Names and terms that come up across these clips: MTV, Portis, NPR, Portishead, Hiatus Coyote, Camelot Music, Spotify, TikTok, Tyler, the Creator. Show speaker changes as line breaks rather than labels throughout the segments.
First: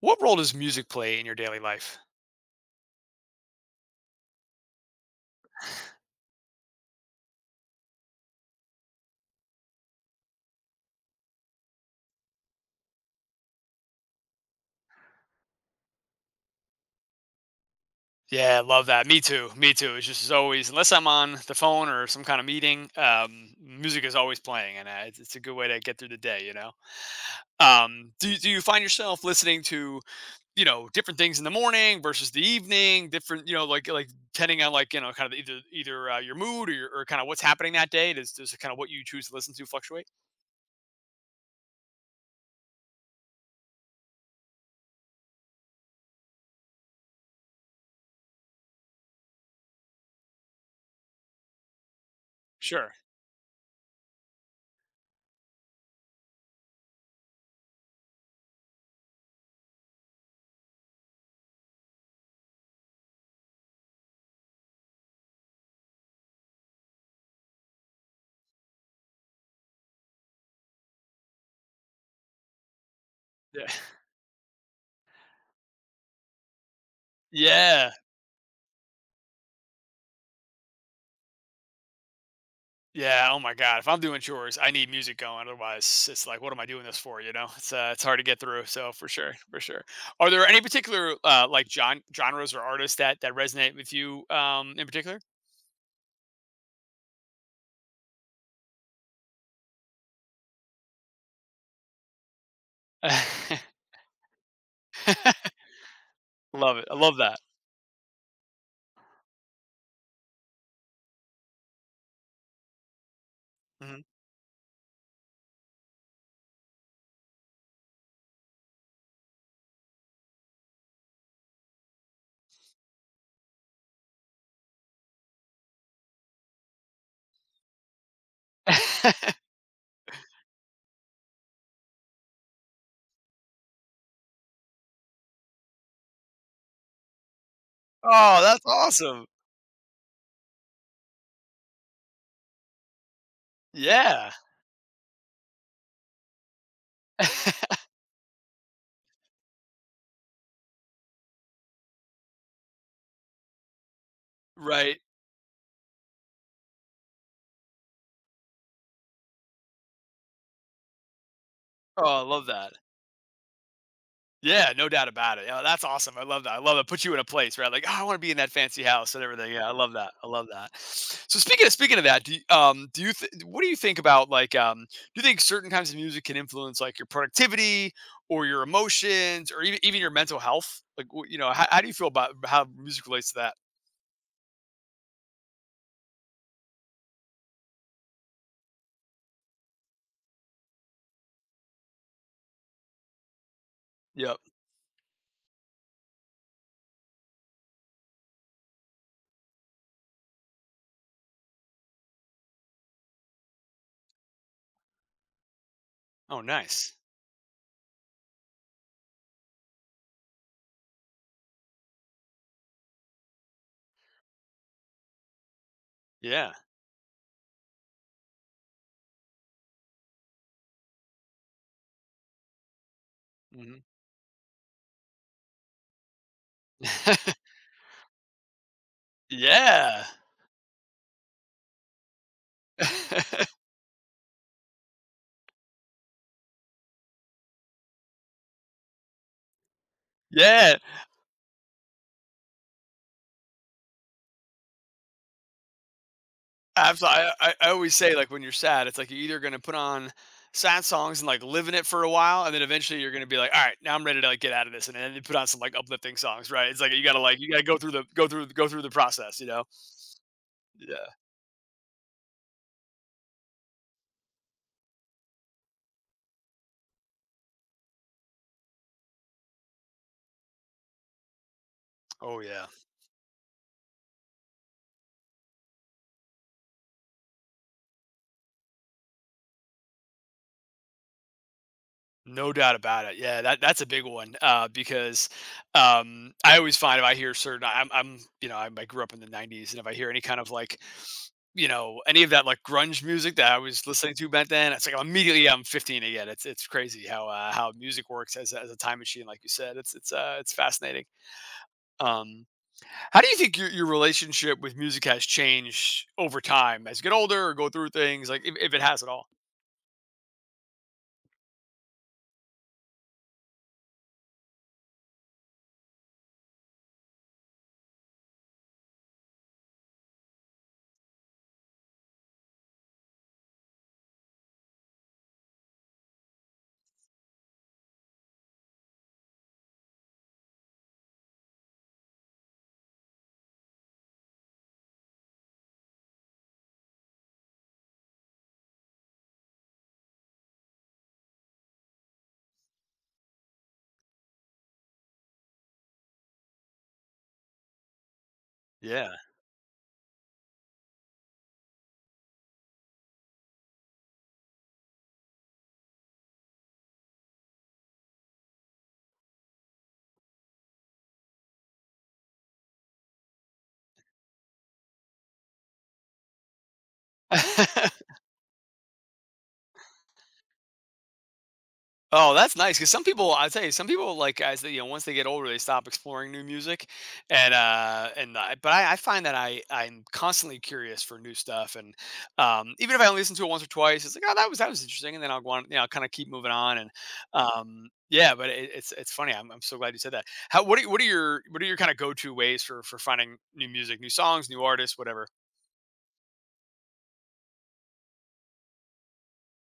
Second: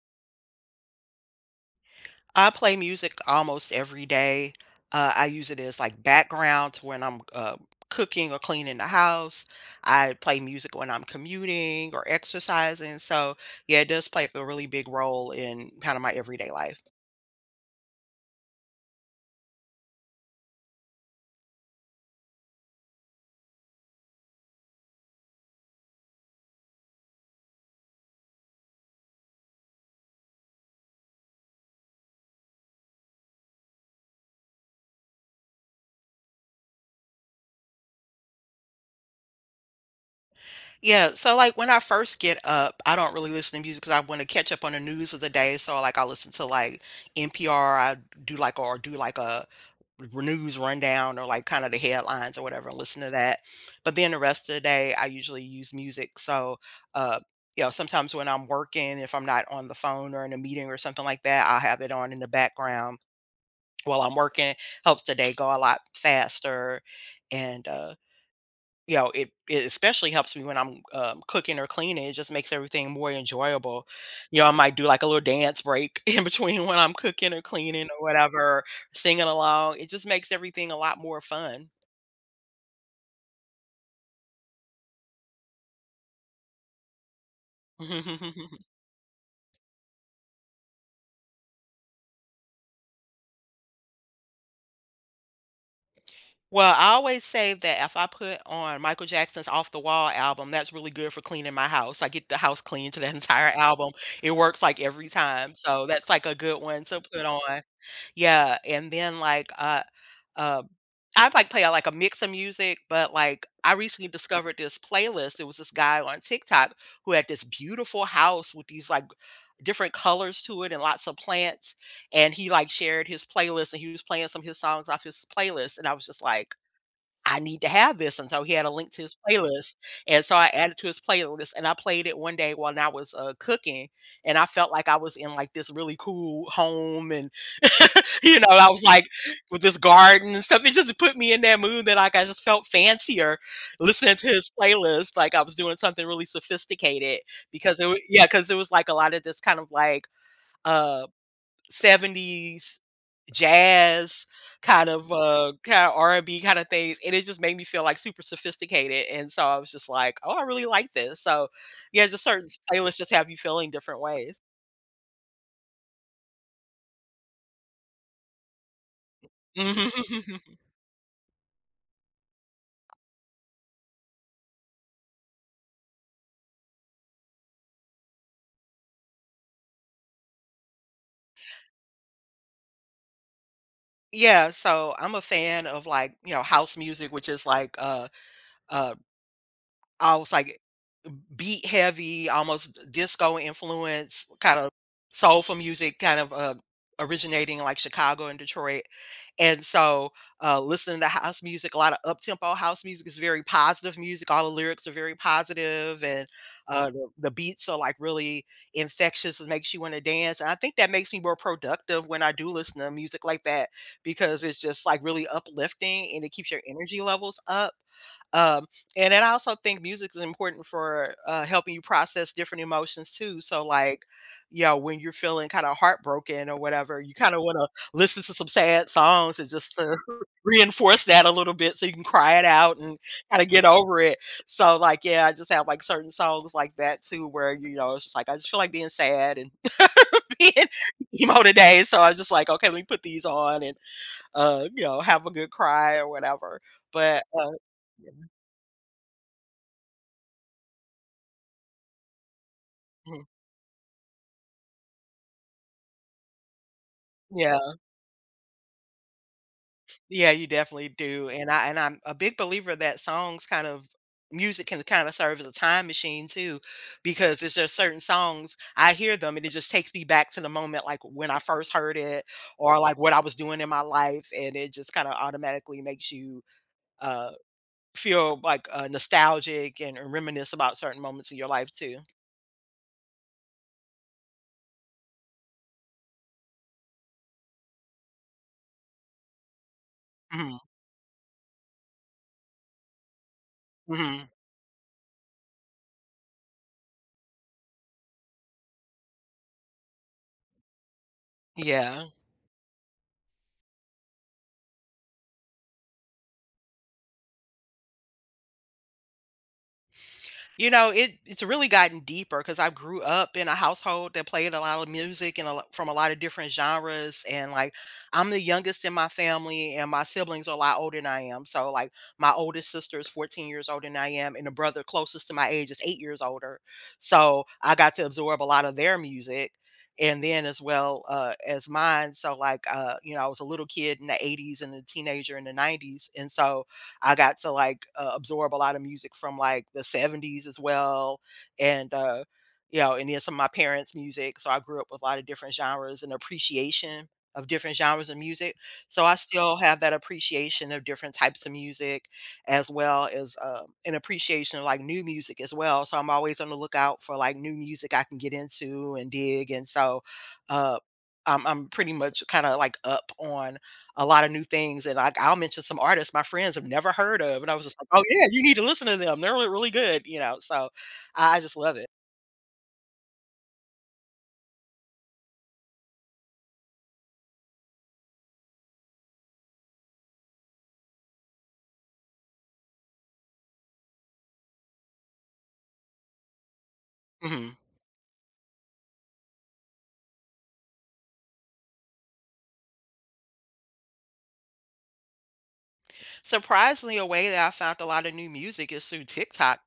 What role does music play in your daily life?
I play music almost every day. I use it as like background to when I'm cooking or cleaning the house. I play music when I'm commuting or exercising. So yeah, it does play a really big role in kind of my everyday life.
Yeah, I love that. Me too. Me too. It's just as always, unless I'm on the phone or some kind of meeting, music is always playing, and it's a good way to get through the day. Do you find yourself listening to different things in the morning versus the evening? Different, like depending on kind of either your mood, or kind of what's happening that day. Does kind of what you choose to listen to fluctuate?
Yeah. So like when I first get up, I don't really listen to music because I want to catch up on the news of the day. So like I listen to like NPR. I do like a news rundown or like kind of the headlines or whatever and
Sure.
listen to that. But then the rest of the day, I usually use music. So, uh, you know, sometimes when I'm working, if I'm not on the phone or in a meeting or something like that, I'll have it on in the background while I'm working. Helps the day go a lot faster. And you know, it especially helps me when I'm, cooking or cleaning, it just makes everything more
Yeah.
enjoyable. You know, I might do, like, a little dance break in between when I'm cooking or cleaning
Yeah.
or whatever, singing along. It just makes everything a lot more fun.
Yeah, oh my god. If I'm doing chores, I need music going. Otherwise, it's like, what am I doing this for? It's hard to get through. So for sure, for sure. Are there any particular like genres or artists that resonate with you, in particular?
Well, I always say that if I put on Michael Jackson's Off the Wall album, that's really good for cleaning my house. I get the house clean to that entire album. It works, like, every time, so that's, like, a good
Love
one
it. I
to
love
put
that.
on. Yeah, and then, like, uh I like play, like, a mix of music, but, like, I
Mhm.
recently discovered this playlist. There was this guy on TikTok who had this beautiful house with these, like, different colors to it and lots of plants, and he, like, shared his playlist, and he was playing some of his songs off his playlist, and I was just like, I need to have this, and so he had a link to his playlist, and so I added to his playlist, and I played it one day when I was, cooking, and I felt like I was in, like, this really cool home and, you
Oh,
know,
that's
I was, like,
awesome.
with this garden and stuff, it just put me in that mood that, like, I just felt fancier listening to
Yeah.
his playlist, like I was doing something really sophisticated because it wa yeah, because it was, like, a lot of this kind of, like, uh 70s jazz kind
Right.
of, kinda R&B kinda things, and it just made me feel, like, super sophisticated, and so I was just like, "Oh, I really like this." So, yeah,
Oh, I
just
love
certain
that.
playlists just have you feeling different ways.
Yeah, no doubt about it. Yeah, that's awesome. I love that. I love it. Put you in a place, right? Like, oh, I want to be in that fancy house and everything. Yeah, I
Mhm.
love that. I love that. So speaking of that, do you, do you what do you think about like, do you think certain kinds of music can influence like your productivity or your emotions or even your mental health? Like, you know, how do you feel about how music relates to that?
Yeah, so I'm a fan of, like, you know, house music, which is like, uh, I was like beat heavy, almost disco influence,
Yep.
kind of soulful music, kind of originating in, like, Chicago and Detroit. And so, listening to house music, a lot of up tempo house music is very positive music. All the lyrics are very positive, and
Oh, nice.
the beats are like really infectious and makes you want to dance. And I think that makes me more productive when I do listen to music like that because it's just like really uplifting and it keeps
Yeah.
your energy levels up, um, and then I also think music is important for helping you process different emotions too. So,
Hmm.
like, you know, when you're feeling kind of heartbroken or whatever, you kind of want to listen to some sad songs and just to
Yeah.
reinforce that a little bit so you can cry it out and kind of get over it. So, like, yeah, I just have like certain songs like that too, where, you know, it's just like, I just feel like being sad and being
Yeah.
emo today. So I was just like, okay, let me put these on and, you know, have a good cry or whatever.
Absolutely.
But,
I, I I always
yeah.
say like when you're sad, it's like you're either gonna put on sad songs and like live in it for a while, and then eventually you're
Mhm.
gonna be like, all right, now I'm ready to like get out of this, and then you put on some like uplifting songs, right? It's like you gotta
Yeah.
go through the go through the process, you know?
Yeah, you definitely
Yeah.
do, and I'm a big believer that songs kind of music can kind of serve as a time machine too, because it's just certain songs I hear them and it just takes me back to the moment like when I first heard it
Oh yeah.
or like what I was doing in my life, and it just kind of automatically makes you uh, feel like nostalgic and reminisce about certain moments in your life too.
No doubt about it. Yeah, that that's a big one because, I always find if I hear certain, I'm you know I grew up in the '90s, and if I hear any kind of
Hmm.
like you know, any of that, like, grunge music that I was listening
Hmm.
to back then, it's like immediately I'm 15 again. It's crazy how music works as a time machine, like you said. It's fascinating.
Yeah.
Um, how do you think your relationship with music has changed over time as you get older or go through things, like, if it has at all?
You know, it it's really gotten deeper because I grew up in a household that played a lot of music and a lot from a lot of different genres, and, like, I'm the youngest in my family, and my siblings are a lot older than I am, so, like, my oldest sister is 14 years older than I am, and the brother closest to my age is 8 years older, so I got to absorb a lot of their music, and then as well, as mine, so, like, you know, I was a little kid in the '80s and a teenager in the '90s, and so I got to like absorb a lot of music from like the '70s as well. And, you know, and then some of my parents' music. So I grew up with a lot of different genres and appreciation of different genres of music. So
Yeah.
I still have that appreciation of different types of music as well as an appreciation of like new music as well. So I'm always on the lookout for like new music I can get into and dig. And so uh, I'm pretty much kind of like up on a lot of new things, and, like, I'll mention some artists my friends have never heard of, and I was just like, "Oh, yeah, you need to listen to them. They're really, really good," you know, so I just love it.
Oh, that's nice. Because some people, I tell you, some people, like, as they you know, once they get older, they stop exploring new music, and I find that I'm constantly curious for new stuff, and, even if I only listen to it once or twice, it's like, "Oh, that was interesting," and then I'll go on, you know, kinda keep moving on, and,
Mhm.
um yeah, but it's funny, I'm so glad you said that. How what are your kinda go-to ways for finding new music, new songs, new artists, whatever?
Surprisingly, a way that I found a lot of new music is through TikTok.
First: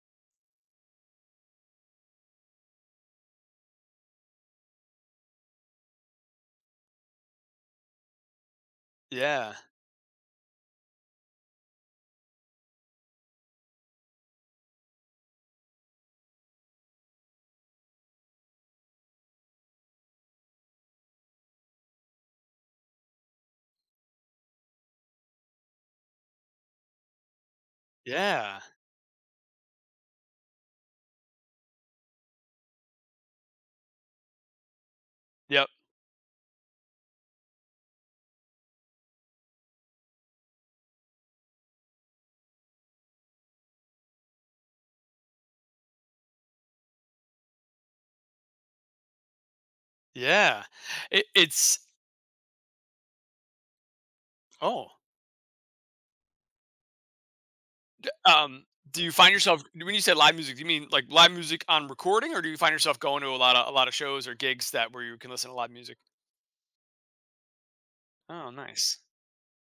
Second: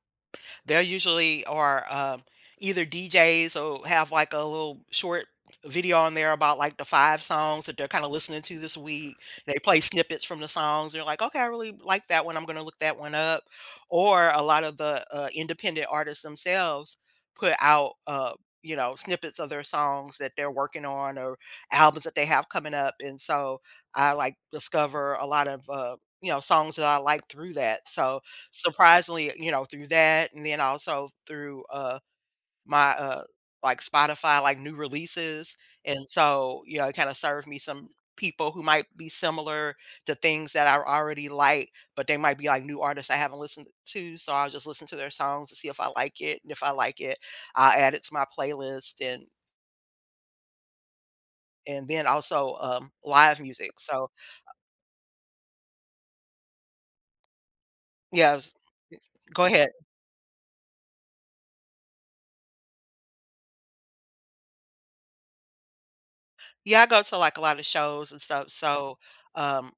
They're usually are either DJs or have like a little short video on there about like the 5 songs that they're kind of listening to this week.
Yeah.
They play snippets from the songs. They're like, okay, I really like that one. I'm going to look that one up. Or a lot of the independent artists themselves put out, you know, snippets of their songs that they're working on or albums that they have coming up. And so I like discover a lot of, you know, songs that I like through that. So
Yeah.
surprisingly, you know, through that, and then also through, my, like, Spotify, like, new releases,
Yep.
and so, you know, it kinda served me some people who might be similar to things that I already like, but they might be, like, new artists I haven't listened to, so I'll just listen to their songs to see if I like it, and if I like it, I'll add it to my playlist,
Yeah. It it's
and then also, live music, so
Oh.
yes.
Um, do you find
Go
yourself
ahead.
when you say live music, do you mean like live music on recording, or do you find yourself going to a lot of shows or gigs that where you can listen to live music?
Yeah, I go to, like, a lot of shows and stuff,
Oh,
so,
nice.
um,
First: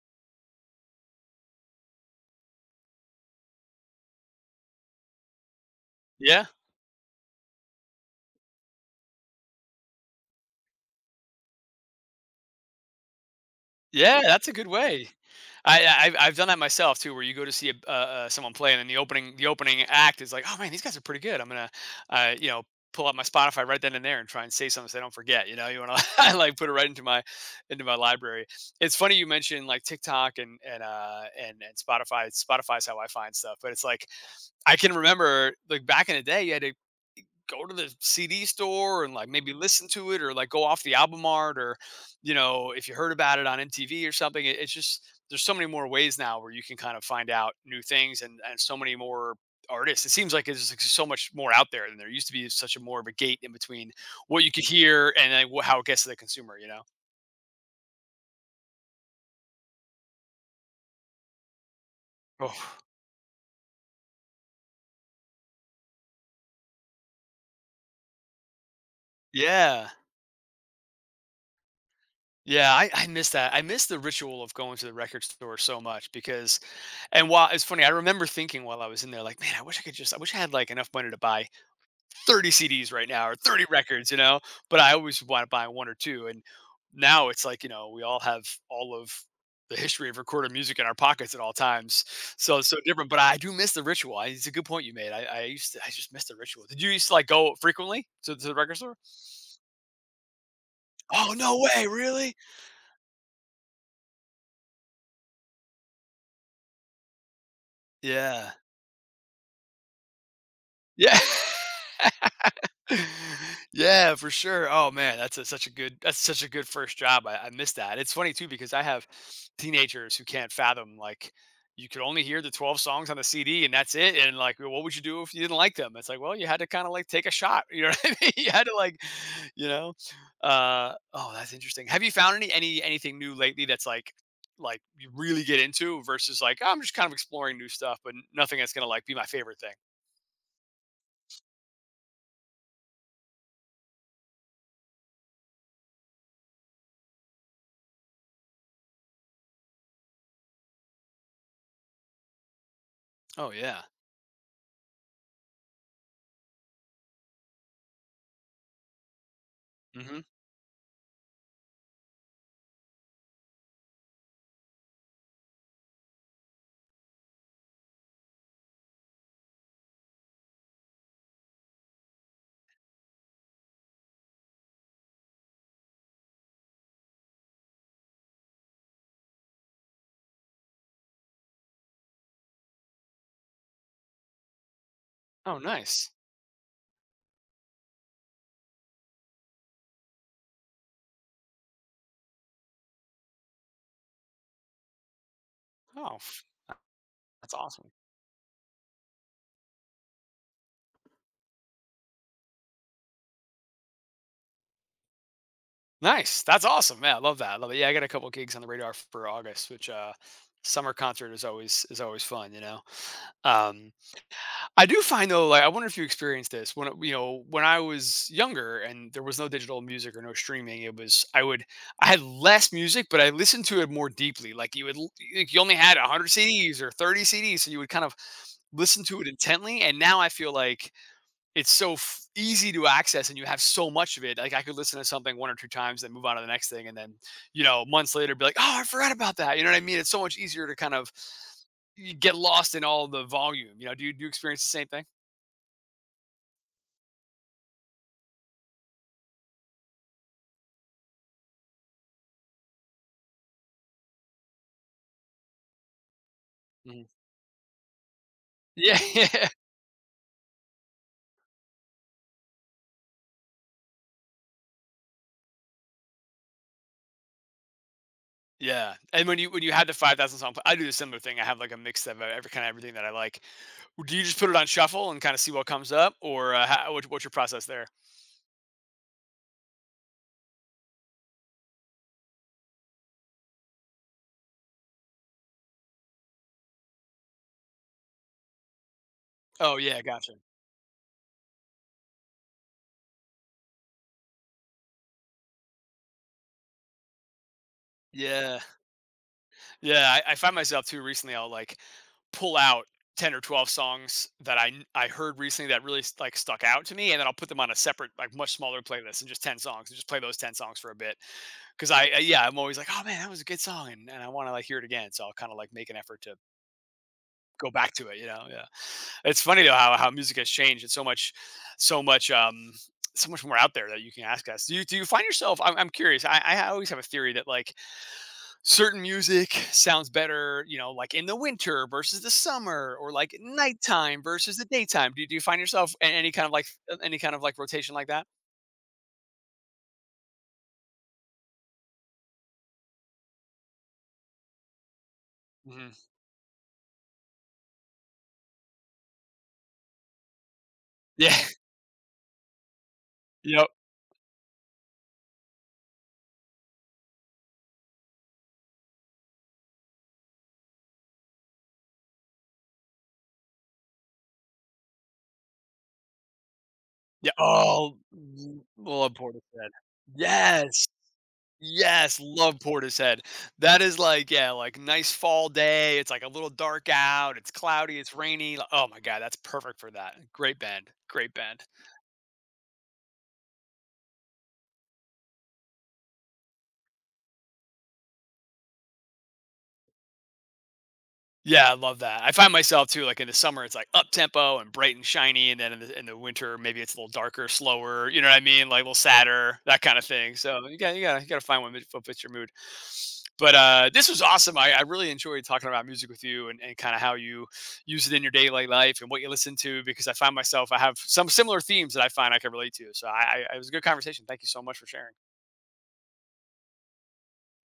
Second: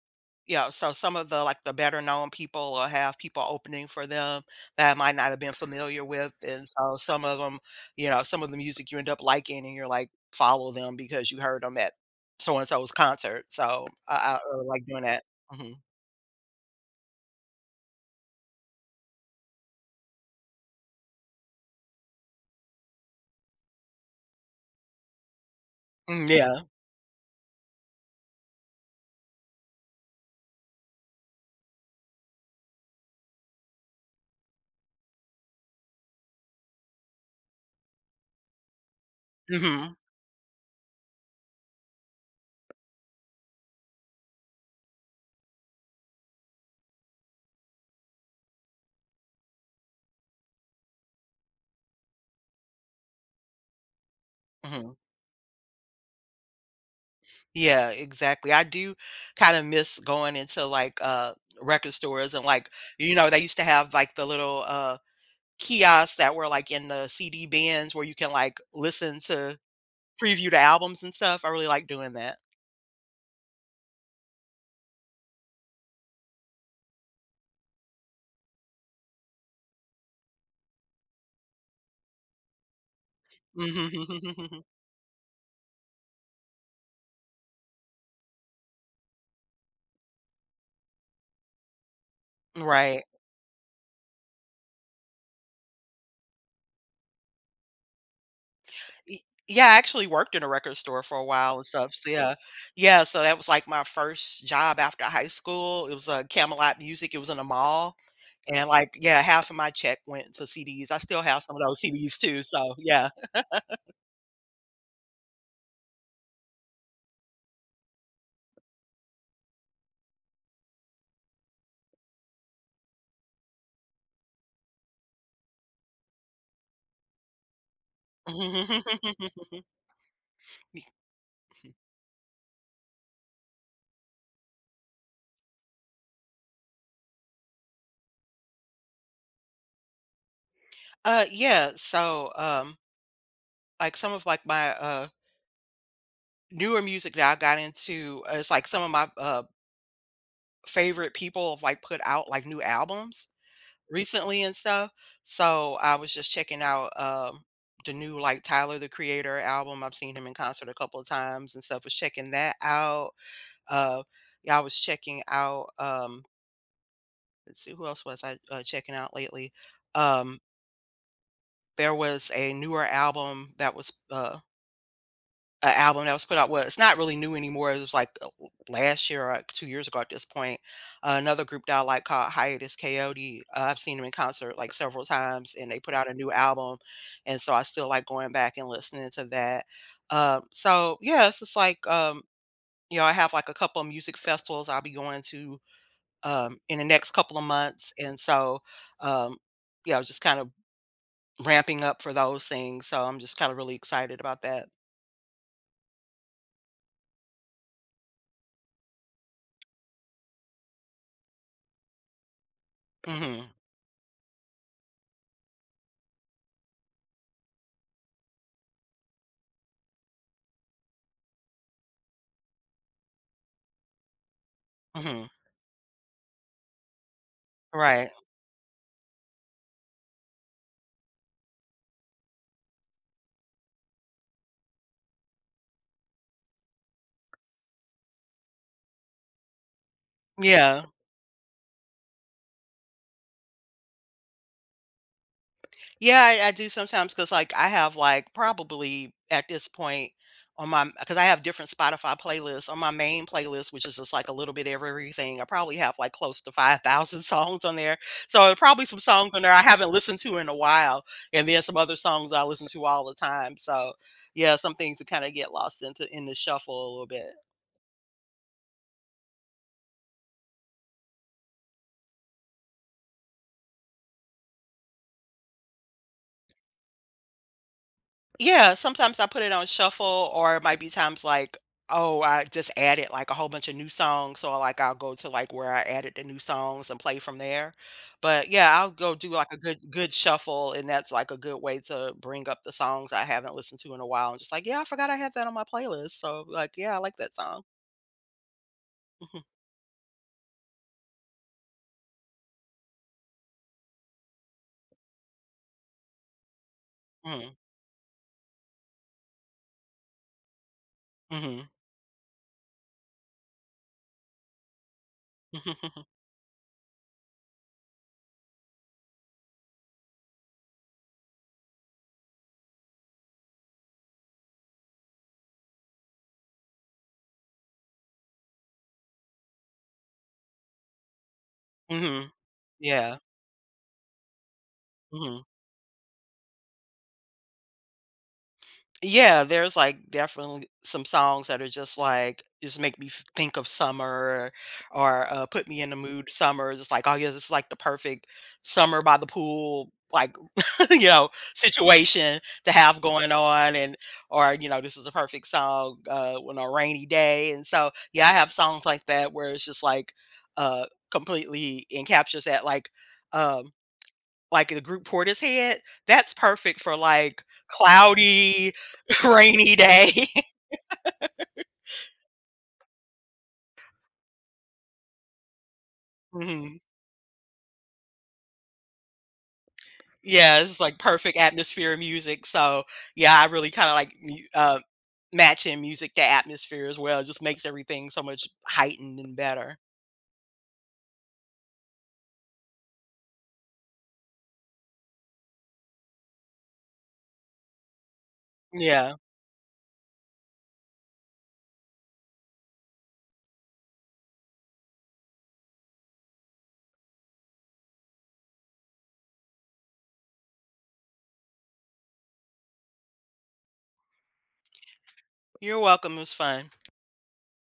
yeah, so some of the, like, the better known people will have people opening for them that I might not have been familiar with,
Yeah,
and so some of them, you know, some of the music you end up liking and you're like, follow them because you heard them at so and so's concert, so
yeah,
I
that's a
really
good
like doing
way.
that. Mhm.
I've done that myself too, where you go to see a, someone play, and then the opening act is like, oh man, these guys are pretty good. I'm gonna, you know, pull out my Spotify right then and there and try and say something so they don't forget. You know, you want
Mm,
to like
yeah.
put it right into my library. It's funny you mentioned like TikTok and and Spotify. Spotify's how I find stuff, but it's like I can remember like back in the day, you had to go to the CD store and like maybe listen
Mhm,
to it or like go off the album art, or you know, if you heard about it on MTV or something. It's just there's so many more ways now where you can kind of find out new things and so many more artists. It seems like there's like, so much more out there than there used to be. Such a more of a gate in between what you could
mhm.
hear and then how it gets to the consumer. You know.
Yeah, exactly. I do kinda miss going into, like, record stores and, like,
Oh,
you know, they used to have, like, the little, kiosks that were, like, in the CD bins where you can, like, listen to
yeah.
preview the albums and stuff. I really like doing that.
Yeah, I miss that. I miss the ritual of going to the record store so much because and while it's funny, I remember thinking while I was in there, like, man, I wish I could just, I wish I had like enough money to buy 30 CDs right now or 30 records, you know,
Mhm.
but I always want to buy one or two. And now it's like, you know, we all have all of the history of recorded music in our pockets at all times. So it's so
Right.
different, but I do miss the ritual. It's a good point you made. I used to, I just miss the ritual. Did you used to like go frequently to the record store?
Y yeah, I actually worked in a record store for a
Oh,
while
no
and
way.
stuff, so yeah.
Really?
Yeah, so that was, like, my first job after high school. It was, Camelot Music, it was in a mall,
Yeah.
and, like, yeah, half of my check went to CDs. I
Yeah.
still have some of those CDs too, so yeah.
Yeah, for sure. Oh man, that's a, such a good that's such a good first job. I miss that. It's funny too because I have teenagers who can't fathom like you could only hear the 12 songs on the CD and that's it. And like, "Well, what would you do if you didn't like them? It's like, well, you had to kind of like take a shot. You know what I mean? You had to like, you know. Oh, that's interesting. Have you found any anything new lately that's like you really get into versus like "Oh, I'm just kind of exploring new stuff, but nothing that's gonna like be my favorite thing.
Yeah, so, like, some of, like, my, newer music that I got into is, like, some of my, favorite people have, like, put out, like, new albums
Oh yeah.
recently and stuff, so I was just checking out, the new, like, Tyler, the Creator album. I've seen
Hmm.
him in concert a couple of times and stuff. Was checking that out. Uh, yeah, I was checking out, let's see, who else was I, checking out lately? Um, there was a newer album that was, an album that was put out, well, it's not really new anymore, it was, like, last year or 2 years ago at this point. Another group that I like called Hiatus Coyote, I've seen them in concert, like, several times,
Oh
and they put out
nice.
a new album, and so I still like going back and listening to that. So, yeah, it's just like, you know, I have, like, a couple of music festivals I'll be going to,
Oh.
in the next couple of
That's awesome.
months, and so, um, yeah, just kind of ramping up for those things, so I'm just kinda really excited about that.
Nice. That's awesome. Yeah, I love that. I love it. Yeah, I got a couple gigs on the radar for August, which summer concert is always fun, you know.
Mhm,
Um, I do find though, like I wonder if you experienced this you know, when I was younger and there was no digital music or no streaming, it was I would I had less music, but I listened to it more deeply. Like you would
mhm,
like you only had 100 CDs or 30 CDs, so you would kind
right.
of listen to it intently, and now I feel like it's so easy to access and you have so much of it, like I could listen to something one or two times then move on to the next thing and then you know months later be like oh I forgot about that, you know what I mean, it's so much easier to
Yeah.
kind of you get lost in all the volume, you know, do you experience the same thing?
Yeah, I do sometimes because, like, I have, like, probably at this point on my, because I have different Spotify playlists on my main playlist, which is just like a little bit of everything. I probably have like close to
Mhm.
5,000 songs on there. So, there are probably
Yeah.
some songs on
Yeah.
there I haven't listened to in a while. And then some other songs I listen to all the time. So, yeah, some things that kind of get lost into in the shuffle a little bit.
Yeah, and when you had the 5,000 song, I do the similar thing, I have like a mix of every kind of everything that I like. Do you just put it on shuffle and kind of see what comes up, or what's your process there?
Yeah, sometimes I put it on shuffle, or it might be times like, oh, I just added like a whole bunch of new songs. So like I'll go to like where I added the new songs and play from there. But yeah, I'll go do like a
Oh yeah,
good
gotcha.
shuffle, and that's like a good way to bring up the songs I haven't listened to in a while. And just like, yeah, I forgot I had that on my playlist. So like, yeah, I like that song.
Yeah. Yeah, I find myself too recently. I'll like pull out 10 or 12 songs that I heard recently that really like stuck out to me, and then I'll put
Hmm.
them on a separate, like much smaller playlist and just ten songs, and just play those ten songs for a bit.
Hmm.
Because I yeah, I'm always like, oh man, that was a good song, and I want to like hear it again. So I'll kind of like make an
Hmm.
effort to go back to it. You know, yeah. It's funny though how music has changed. It's so much, so much, so much more out there that you can ask us. Do you find yourself? I'm curious. I always have a theory that like certain music sounds better, you know, like in the winter versus
Hmm.
the summer or
Yeah.
like nighttime versus the daytime. Do, do
Mm-hmm.
you find yourself in any kind of like any kind of like rotation like that?
Yeah, there's, like, definitely some songs that are just, like, just make me f think of summer or, put me in
Hmm.
the mood summer, just like, "Oh, yeah, it's like, the perfect summer by the pool," like, you know,
Yeah.
situation to have going
Yep.
on, and or, you know, "This is the perfect song, when on a rainy day," and so, yeah, I have songs like that where it's just, like, uh, completely encaptures that, um like, the group Portis had, that's perfect for,
Yeah.
like,
Oh,
cloudy,
love Portishead.
rainy day.
Yes. Yes. Love Portishead. That is like, yeah, like nice fall day. It's like a little
Mhm.
dark out. It's cloudy. It's rainy. Like, oh my God. That's perfect for that. Great
Yeah, it's,
band.
like,
Great
perfect
band.
atmosphere and music, so, yeah, I really kinda like mu matching music to atmosphere as well, it just makes everything so much heightened and better.
Yeah, I love that. I find myself too, like in the summer, it's like up tempo and bright and shiny, and then in the winter, maybe it's a little darker, slower. You know what I mean? Like a little
Yeah.
sadder, that kind of thing. So you got to find one that fits your mood. But this was awesome. I really enjoyed talking about music with you and kind of how you use it in your daily life and what you listen to because I find myself I have some similar themes that I find I can relate to. So I it was a good conversation. Thank you so much for sharing.
You're welcome, it was fun.